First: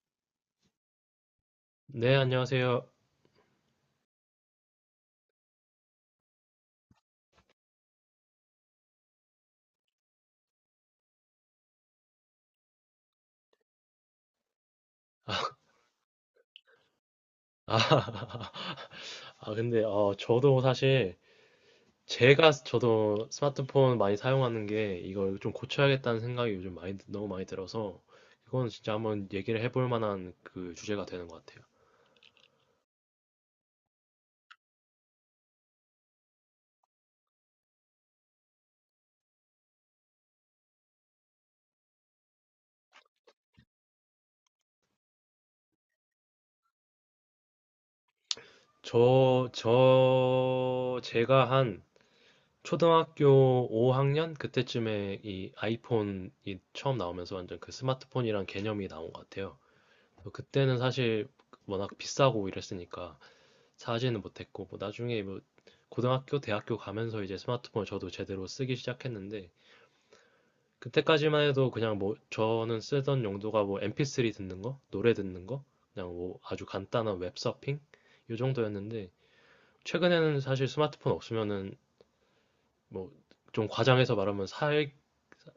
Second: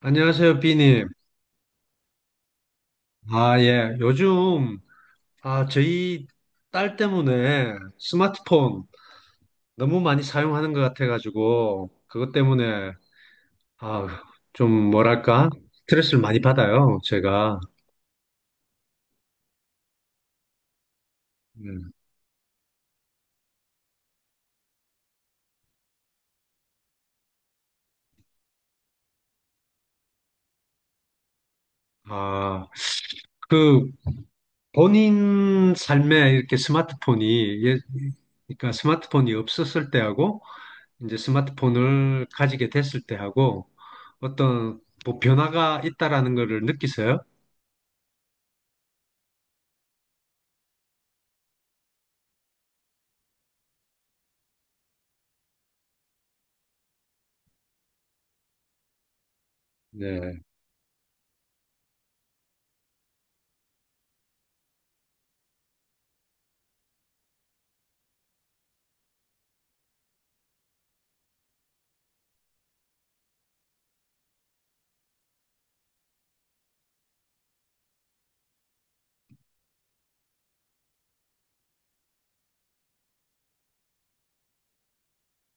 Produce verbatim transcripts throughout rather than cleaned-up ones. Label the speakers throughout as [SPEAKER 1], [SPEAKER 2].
[SPEAKER 1] 안녕하세요, 비님.
[SPEAKER 2] 네, 안녕하세요.
[SPEAKER 1] 아, 예. 요즘, 아, 저희 딸 때문에 스마트폰 너무 많이 사용하는 것 같아가지고, 그것 때문에, 아, 좀 뭐랄까? 스트레스를 많이 받아요, 제가.
[SPEAKER 2] 아, 아, 근데, 어, 저도 사실,
[SPEAKER 1] 음.
[SPEAKER 2] 제가 저도 스마트폰 많이 사용하는 게 이걸 좀 고쳐야겠다는 생각이 요즘 많이, 너무 많이 들어서, 이건 진짜 한번 얘기를 해볼 만한 그 주제가 되는 것 같아요.
[SPEAKER 1] 아, 그, 본인 삶에 이렇게 스마트폰이, 예, 그러니까 스마트폰이 없었을 때하고, 이제 스마트폰을 가지게 됐을 때하고, 어떤 뭐 변화가 있다라는 거를 느끼세요?
[SPEAKER 2] 저, 저, 제가 한 초등학교 오 학년? 그때쯤에 이 아이폰이 처음 나오면서 완전 그 스마트폰이란 개념이 나온 것 같아요. 그래서
[SPEAKER 1] 네.
[SPEAKER 2] 그때는 사실 워낙 비싸고 이랬으니까, 사지는 못했고 뭐 나중에 뭐 고등학교, 대학교 가면서 이제 스마트폰을 저도 제대로 쓰기 시작했는데 그때까지만 해도 그냥 뭐 저는 쓰던 용도가 뭐 엠피쓰리 듣는 거, 노래 듣는 거, 그냥 뭐 아주 간단한 웹서핑 요 정도였는데 최근에는 사실 스마트폰 없으면은 뭐 좀 과장해서 말하면 살,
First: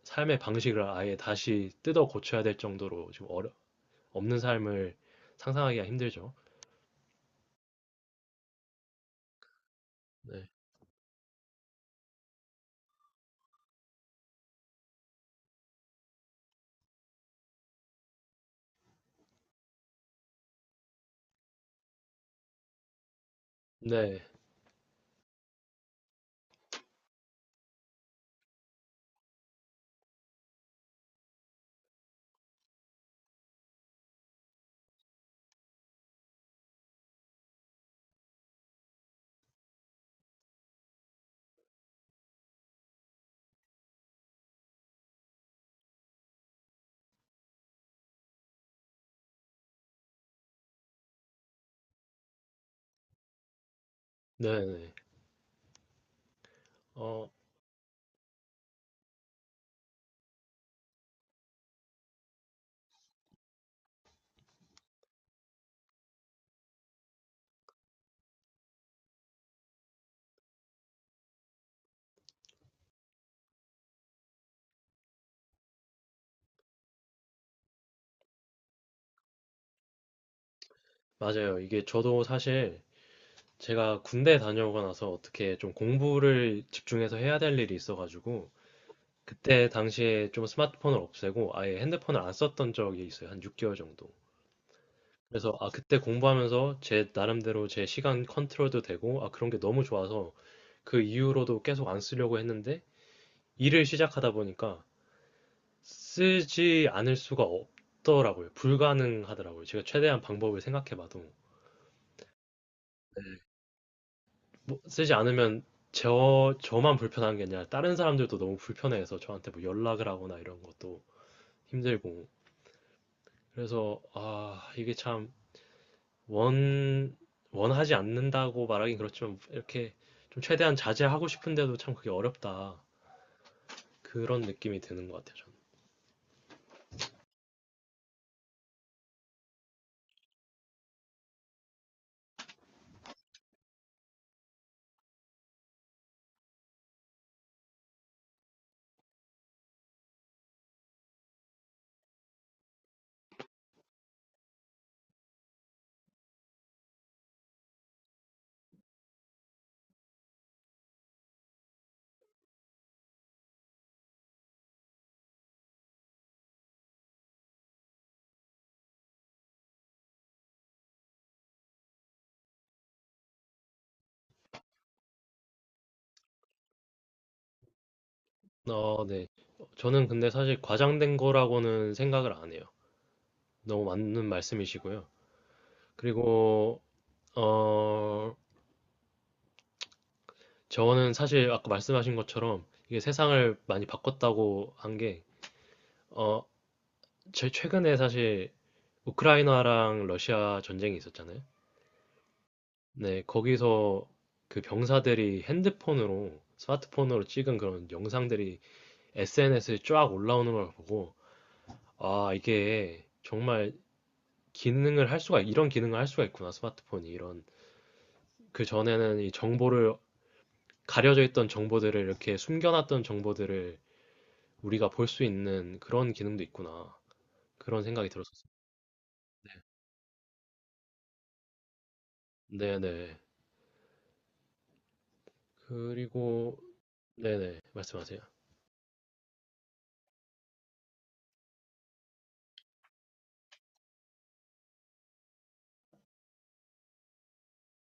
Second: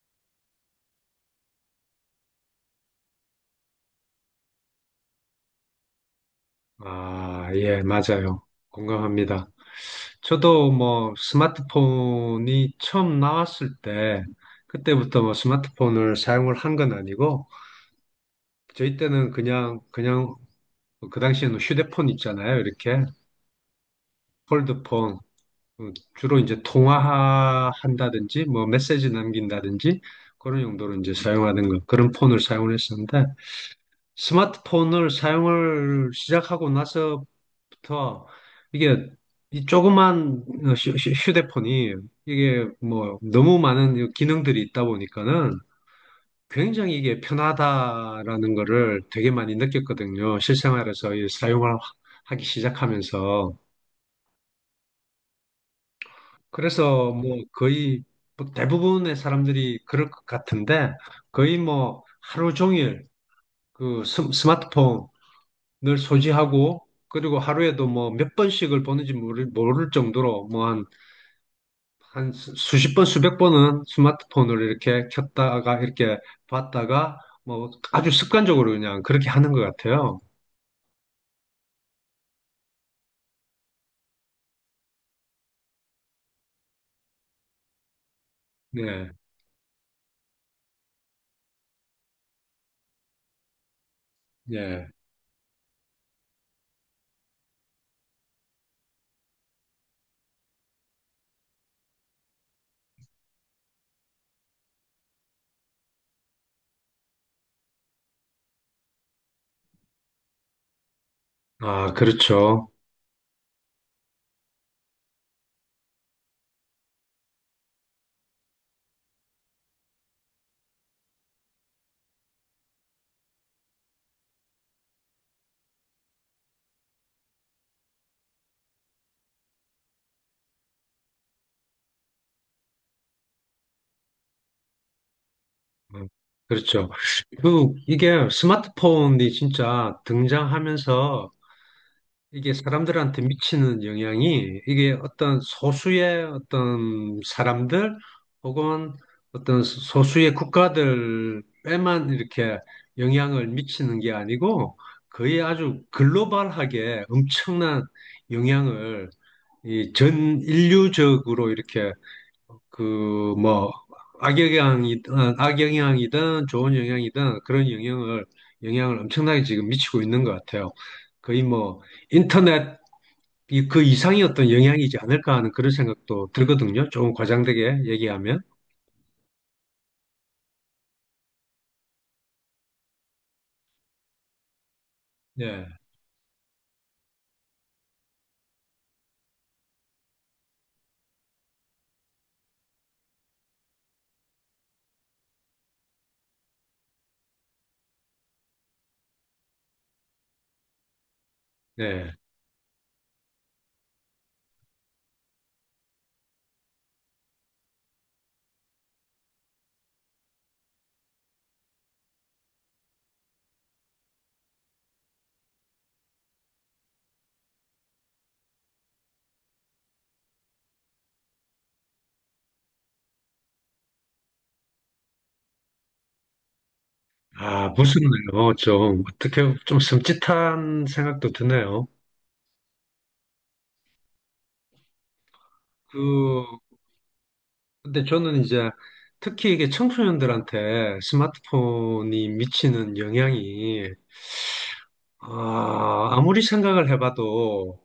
[SPEAKER 2] 삶의 방식을 아예 다시 뜯어 고쳐야 될 정도로 지금 어려, 없는 삶을 상상하기가 힘들죠.
[SPEAKER 1] 아, 예, 맞아요. 공감합니다.
[SPEAKER 2] 네.
[SPEAKER 1] 저도 뭐 스마트폰이 처음 나왔을 때 그때부터 뭐 스마트폰을 사용을 한 건 아니고 저희 때는 그냥 그냥 뭐 그 당시에는 휴대폰 있잖아요. 이렇게
[SPEAKER 2] 네.
[SPEAKER 1] 폴드폰 어, 주로 이제 통화한다든지 뭐 메시지 남긴다든지 그런 용도로 이제 사용하는 거 그런 폰을 사용을 했었는데 스마트폰을 사용을 시작하고 나서부터 이게 이 조그만 어, 휴- 휴- 휴대폰이 이게 뭐 너무 많은 이 기능들이 있다 보니까는 굉장히 이게 편하다라는 거를 되게 많이 느꼈거든요. 실생활에서 이 사용을 하- 하기 시작하면서.
[SPEAKER 2] 네. 네.
[SPEAKER 1] 그래서
[SPEAKER 2] 어,
[SPEAKER 1] 뭐 거의 뭐 대부분의 사람들이 그럴 것 같은데 거의 뭐 하루 종일 그 스- 스마트폰 늘 소지하고 그리고 하루에도 뭐 몇 번씩을 보는지 모를, 모를 정도로 뭐 한, 한 수- 수십 번, 수백 번은 스마트폰을 이렇게 켰다가 이렇게 봤다가 뭐 아주 습관적으로 그냥 그렇게 하는 것 같아요.
[SPEAKER 2] 맞아요. 이게 저도 사실 제가 군대 다녀오고 나서 어떻게 좀 공부를 집중해서 해야 될 일이 있어가지고
[SPEAKER 1] 네,
[SPEAKER 2] 그때 당시에 좀 스마트폰을 없애고 아예 핸드폰을 안 썼던 적이 있어요. 한 육 개월 정도.
[SPEAKER 1] 네
[SPEAKER 2] 그래서 아 그때 공부하면서 제 나름대로 제 시간 컨트롤도 되고 아 그런 게 너무 좋아서 그 이후로도 계속 안 쓰려고 했는데 일을 시작하다 보니까 쓰지 않을 수가 없더라고요. 불가능하더라고요. 제가 최대한 방법을 생각해봐도.
[SPEAKER 1] 아, 그렇죠.
[SPEAKER 2] 뭐, 쓰지 않으면 저, 저만 불편한 게 아니라 다른 사람들도 너무 불편해서 저한테 뭐 연락을 하거나 이런 것도 힘들고. 그래서, 아, 이게 참 원, 원하지 않는다고 말하긴 그렇지만 이렇게 좀 최대한 자제하고 싶은데도 참 그게 어렵다. 그런 느낌이 드는 것 같아요,
[SPEAKER 1] 음, 그렇죠. 그, 이게 스마트폰이 진짜 등장하면서 이게 사람들한테 미치는 영향이 이게 어떤 소수의 어떤 사람들 혹은 어떤 소수의 국가들에만 이렇게 영향을 미치는 게 아니고 거의 아주 글로벌하게 엄청난 영향을 이 전 인류적으로 이렇게 그 뭐 악영향이든 악영향이든 좋은 영향이든 그런 영향을 영향을 엄청나게 지금 미치고 있는 것 같아요. 거의 뭐 인터넷 이, 그 이상의 어떤 영향이지 않을까 하는 그런 생각도 들거든요. 조금 과장되게 얘기하면.
[SPEAKER 2] 저는. 어, 네. 저는 근데 사실 과장된 거라고는 생각을 안 해요. 너무 맞는 말씀이시고요.
[SPEAKER 1] 네.
[SPEAKER 2] 그리고, 어, 저는 사실 아까 말씀하신 것처럼 이게 세상을 많이 바꿨다고 한 게, 어, 제 최근에 사실 우크라이나랑 러시아 전쟁이 있었잖아요.
[SPEAKER 1] 네.
[SPEAKER 2] 네, 거기서 그 병사들이 핸드폰으로, 스마트폰으로 찍은 그런 영상들이 에스엔에스에 쫙 올라오는 걸 보고, 아, 이게 정말 기능을 할 수가, 이런 기능을 할 수가 있구나, 스마트폰이. 이런. 그 전에는 이 정보를, 가려져 있던 정보들을 이렇게 숨겨놨던 정보들을 우리가 볼 수 있는 그런 기능도 있구나.
[SPEAKER 1] 아,
[SPEAKER 2] 그런 생각이 들었었어요.
[SPEAKER 1] 무섭네요. 좀, 어떻게, 좀 섬찟한 생각도 드네요.
[SPEAKER 2] 네네.
[SPEAKER 1] 그,
[SPEAKER 2] 그리고 네네.
[SPEAKER 1] 근데
[SPEAKER 2] 말씀하세요.
[SPEAKER 1] 저는 이제 특히 이게 청소년들한테 스마트폰이 미치는 영향이, 아, 아무리 생각을 해봐도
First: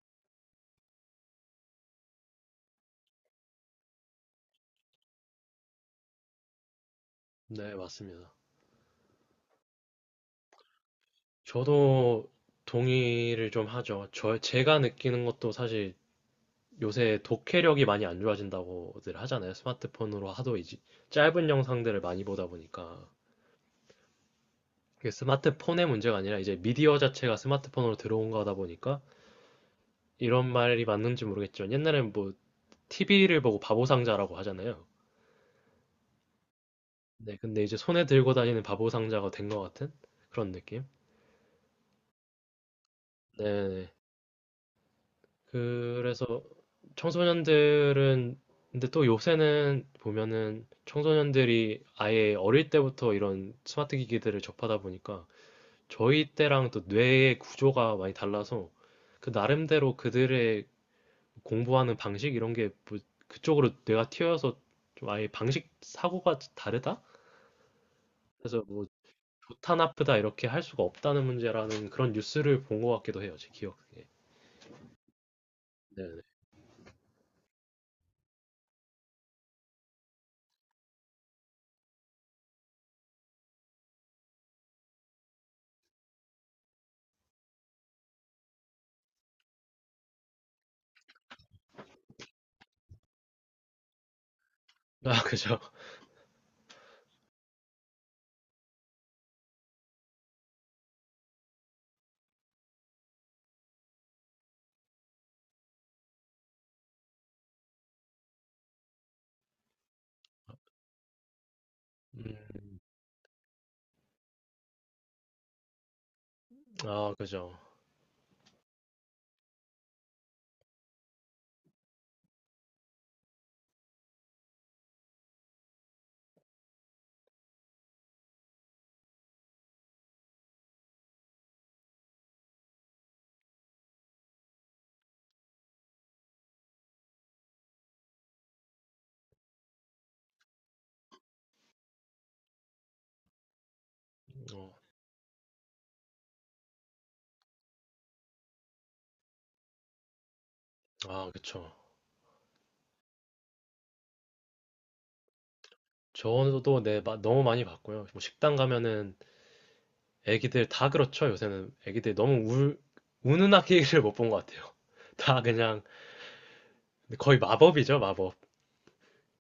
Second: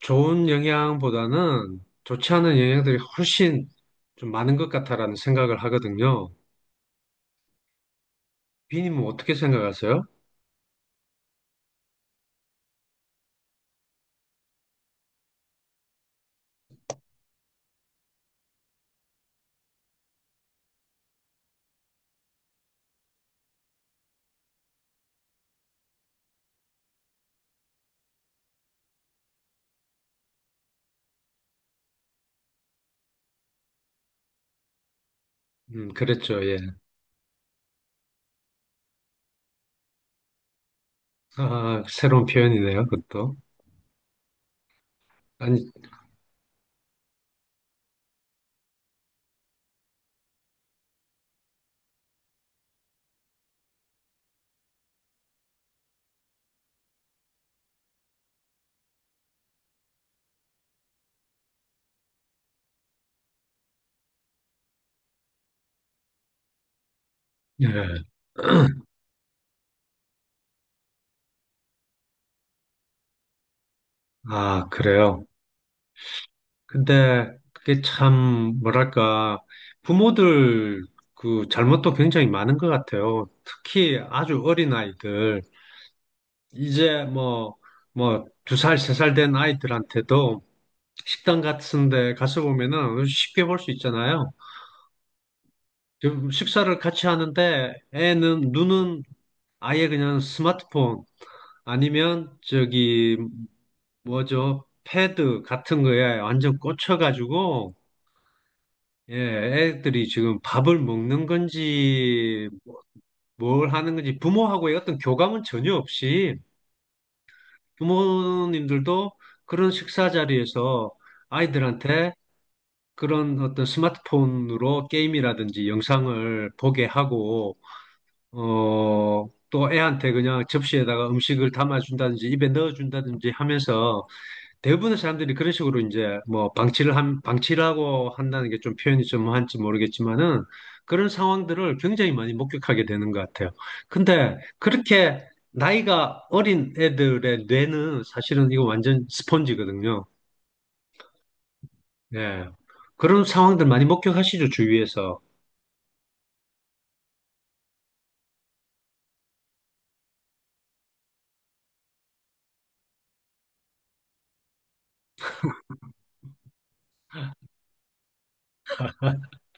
[SPEAKER 1] 좋은 영향보다는 좋지 않은 영향들이 훨씬 좀 많은 것 같다라는 생각을 하거든요.
[SPEAKER 2] 네, 맞습니다.
[SPEAKER 1] 비님은 어떻게 생각하세요?
[SPEAKER 2] 저도 동의를 좀 하죠. 저 제가 느끼는 것도 사실 요새 독해력이 많이 안 좋아진다고들 하잖아요. 스마트폰으로 하도 이제 짧은 영상들을 많이 보다 보니까 그게 스마트폰의 문제가 아니라 이제 미디어 자체가 스마트폰으로 들어온 거다 보니까 이런 말이 맞는지 모르겠지만 옛날엔 뭐 티비를 보고 바보상자라고 하잖아요.
[SPEAKER 1] 음, 그랬죠, 예.
[SPEAKER 2] 네, 근데 이제 손에 들고 다니는 바보 상자가 된 것 같은 그런 느낌?
[SPEAKER 1] 아, 새로운 표현이네요, 그것도.
[SPEAKER 2] 네네.
[SPEAKER 1] 아니,
[SPEAKER 2] 그래서 청소년들은, 근데 또 요새는 보면은 청소년들이 아예 어릴 때부터 이런 스마트 기기들을 접하다 보니까 저희 때랑 또 뇌의 구조가 많이 달라서 그 나름대로 그들의 공부하는 방식 이런 게뭐 그쪽으로 뇌가 튀어서 좀 아예 방식 사고가 다르다?
[SPEAKER 1] 예.
[SPEAKER 2] 그래서 뭐 좋다 나쁘다 이렇게 할 수가 없다는 문제라는 그런 뉴스를 본 것 같기도 해요, 제 기억에.
[SPEAKER 1] 아, 그래요.
[SPEAKER 2] 네네.
[SPEAKER 1] 근데 그게 참, 뭐랄까, 부모들 그 잘못도 굉장히 많은 것 같아요. 특히 아주 어린 아이들. 이제 뭐, 뭐, 두 살, 세 살 된 아이들한테도 식당 같은 데 가서 보면은 쉽게 볼 수 있잖아요.
[SPEAKER 2] 아, 그죠.
[SPEAKER 1] 지금 식사를 같이 하는데 애는, 눈은 아예 그냥 스마트폰, 아니면 저기 뭐죠? 패드 같은 거에 완전 꽂혀가지고, 예, 애들이 지금 밥을 먹는 건지,
[SPEAKER 2] 음,
[SPEAKER 1] 뭘 하는 건지, 부모하고의 어떤 교감은 전혀 없이,
[SPEAKER 2] 아, 그죠.
[SPEAKER 1] 부모님들도 그런 식사 자리에서 아이들한테 그런 어떤 스마트폰으로 게임이라든지 영상을 보게 하고, 어, 또 애한테 그냥 접시에다가 음식을 담아준다든지 입에 넣어준다든지 하면서 대부분의 사람들이 그런 식으로 이제 뭐 방치를 한, 방치라고 한다는 게 좀 표현이 좀 한지 모르겠지만은 그런 상황들을 굉장히 많이 목격하게 되는 것 같아요. 근데
[SPEAKER 2] 어,
[SPEAKER 1] 그렇게 나이가 어린 애들의 뇌는 사실은 이거 완전 스펀지거든요.
[SPEAKER 2] 아, 그쵸.
[SPEAKER 1] 예. 그런 상황들 많이 목격하시죠, 주위에서.
[SPEAKER 2] 저도 네, 마- 너무 많이 봤고요. 뭐 식당 가면은 애기들 다 그렇죠. 요새는 애기들 너무 울, 우는 아기를 못 본 것 같아요. 다 그냥 거의 마법이죠, 마법.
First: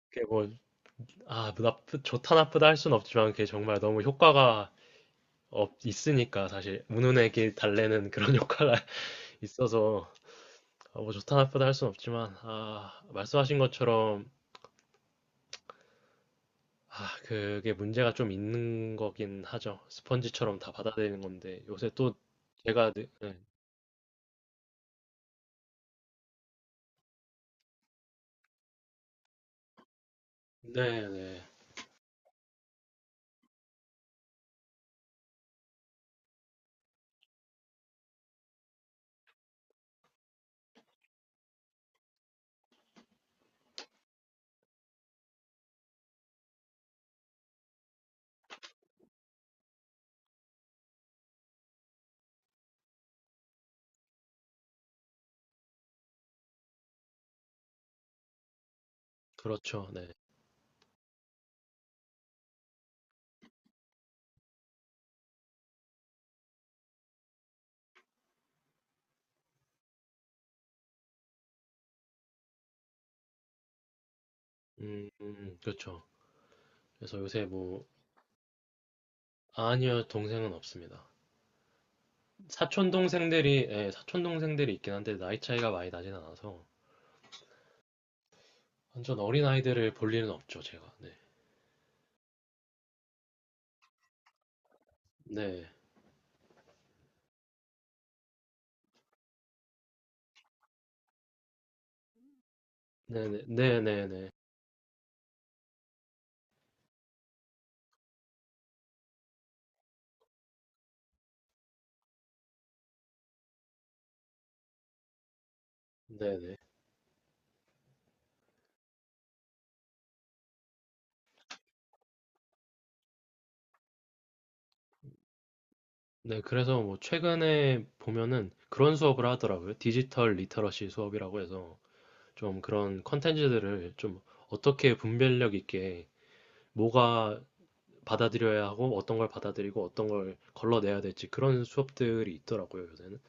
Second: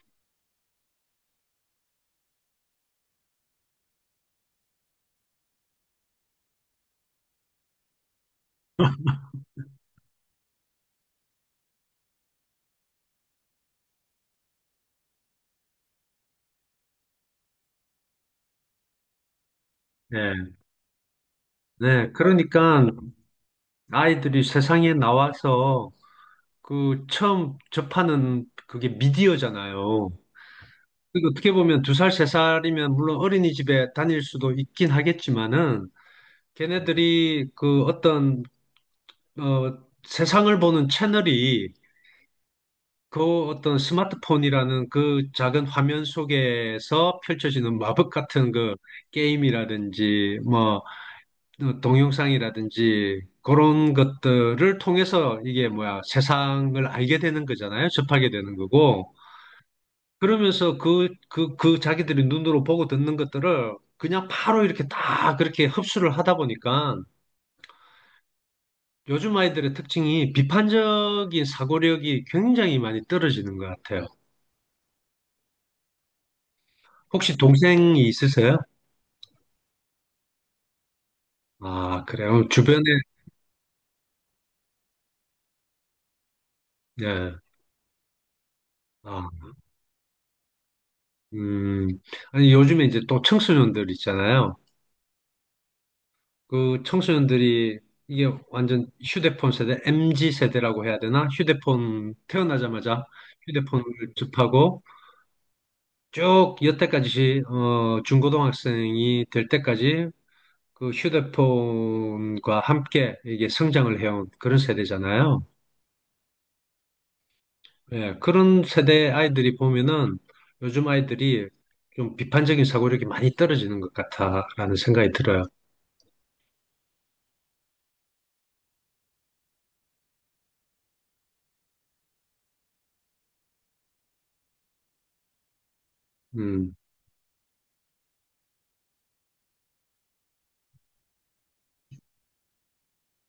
[SPEAKER 2] 그게 뭐, 아, 나쁘, 좋다 나쁘다 할 순 없지만 그게 정말 너무 효과가 없, 있으니까 사실 우는 애기 달래는 그런 효과가 있어서 어, 뭐 좋다 나쁘다 할 순 없지만 아, 말씀하신 것처럼 아, 그게 문제가 좀 있는 거긴 하죠.
[SPEAKER 1] 예.
[SPEAKER 2] 스펀지처럼 다 받아들이는 건데 요새
[SPEAKER 1] 네.
[SPEAKER 2] 또
[SPEAKER 1] 그러니까
[SPEAKER 2] 제가 네, 네,
[SPEAKER 1] 아이들이 세상에 나와서 그 처음 접하는 그게 미디어잖아요.
[SPEAKER 2] 네,
[SPEAKER 1] 그리고
[SPEAKER 2] 네.
[SPEAKER 1] 어떻게 보면 두 살, 세 살이면 물론 어린이집에 다닐 수도 있긴 하겠지만은 걔네들이 그 어떤 어 세상을 보는 채널이 그 어떤 스마트폰이라는 그 작은 화면 속에서 펼쳐지는 마법 같은 그 게임이라든지 뭐 어, 동영상이라든지 그런 것들을 통해서 이게 뭐야 세상을 알게 되는 거잖아요. 접하게 되는 거고.
[SPEAKER 2] 그렇죠. 네.
[SPEAKER 1] 그러면서 그, 그, 그 자기들이 눈으로 보고 듣는 것들을 그냥 바로 이렇게 다 그렇게 흡수를 하다 보니까 요즘 아이들의 특징이 비판적인 사고력이 굉장히 많이 떨어지는 것 같아요.
[SPEAKER 2] 음, 음, 그렇죠. 그래서
[SPEAKER 1] 혹시
[SPEAKER 2] 요새 뭐
[SPEAKER 1] 동생이 있으세요?
[SPEAKER 2] 아니요 동생은 없습니다.
[SPEAKER 1] 아, 그래요. 어, 주변에,
[SPEAKER 2] 사촌 동생들이 예, 사촌 동생들이 있긴 한데 나이 차이가 많이 나진 않아서
[SPEAKER 1] 예.
[SPEAKER 2] 완전
[SPEAKER 1] 아,
[SPEAKER 2] 어린 아이들을 볼 일은 없죠 제가. 네,
[SPEAKER 1] 음. 아니, 요즘에 이제 또 청소년들 있잖아요.
[SPEAKER 2] 네,
[SPEAKER 1] 그 청소년들이 이게 완전 휴대폰 세대, 엠지 세대라고 해야 되나? 휴대폰 태어나자마자
[SPEAKER 2] 네, 네, 네,
[SPEAKER 1] 휴대폰을
[SPEAKER 2] 네, 네,
[SPEAKER 1] 접하고 쭉 여태까지 어, 중고등학생이 될 때까지 그 휴대폰과 함께 이게 성장을 해온 그런 세대잖아요.
[SPEAKER 2] 네. 네.
[SPEAKER 1] 예, 그런 세대 아이들이 보면은 요즘 아이들이 좀 비판적인 사고력이 많이 떨어지는 것 같다라는 생각이 들어요.
[SPEAKER 2] 네, 그래서 뭐 최근에 보면은 그런 수업을 하더라고요. 디지털 리터러시 수업이라고 해서 좀 그런 컨텐츠들을 좀 어떻게 분별력 있게
[SPEAKER 1] 음,
[SPEAKER 2] 뭐가 받아들여야 하고 어떤 걸 받아들이고 어떤 걸 걸러내야 될지 그런 수업들이 있더라고요, 요새는.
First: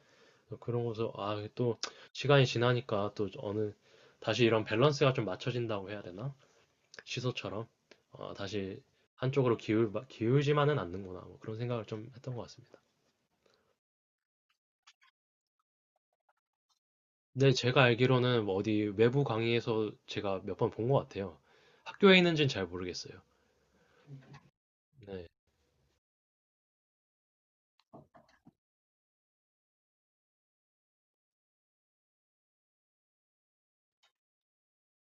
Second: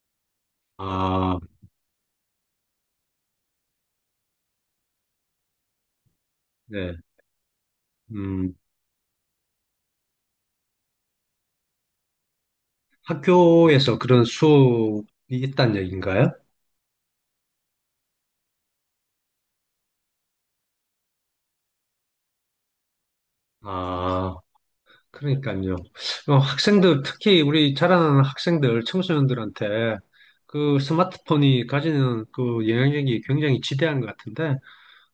[SPEAKER 2] 그래서 그런 거서
[SPEAKER 1] 아,
[SPEAKER 2] 아, 또 시간이 지나니까 또 어느 다시 이런 밸런스가 좀 맞춰진다고 해야 되나?
[SPEAKER 1] 네,
[SPEAKER 2] 시소처럼 어,
[SPEAKER 1] 음,
[SPEAKER 2] 다시 한쪽으로 기울 기울지만은 않는구나. 뭐 그런 생각을 좀 했던 것 같습니다.
[SPEAKER 1] 학교에서 그런 수업이 있다는 얘기인가요?
[SPEAKER 2] 네, 제가 알기로는 뭐 어디 외부 강의에서 제가 몇 번 본 것 같아요. 학교에 있는지는 잘 모르겠어요.
[SPEAKER 1] 아.
[SPEAKER 2] 네.
[SPEAKER 1] 그러니까요. 어, 학생들, 특히 우리 자라나는 학생들, 청소년들한테 그 스마트폰이 가지는 그 영향력이 굉장히 지대한 것 같은데,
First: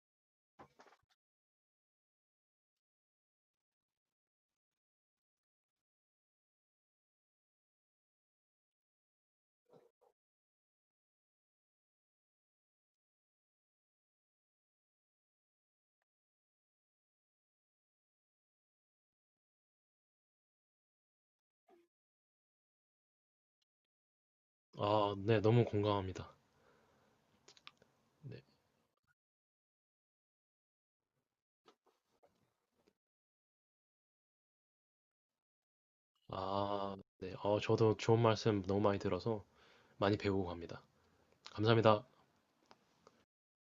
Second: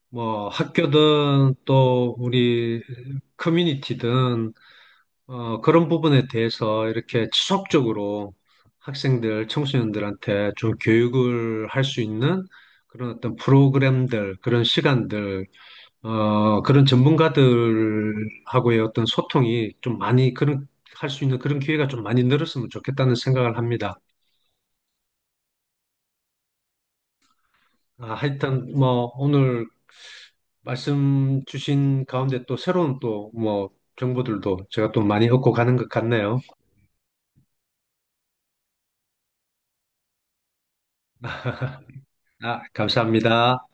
[SPEAKER 1] 뭐 학교든 또 우리 커뮤니티든, 어, 그런 부분에 대해서 이렇게 지속적으로 학생들, 청소년들한테 좀 교육을 할 수 있는 그런 어떤 프로그램들, 그런 시간들, 어, 그런 전문가들하고의 어떤 소통이 좀 많이 그런 할 수 있는 그런 기회가 좀 많이 늘었으면 좋겠다는 생각을 합니다.
[SPEAKER 2] 아, 네, 너무 공감합니다.
[SPEAKER 1] 아, 하여튼 뭐 오늘 말씀 주신 가운데 또 새로운 또 뭐 정보들도 제가 또 많이 얻고 가는 것 같네요.
[SPEAKER 2] 아, 네. 어, 저도 좋은 말씀 너무 많이 들어서 많이 배우고 갑니다. 감사합니다.
[SPEAKER 1] 아, 감사합니다.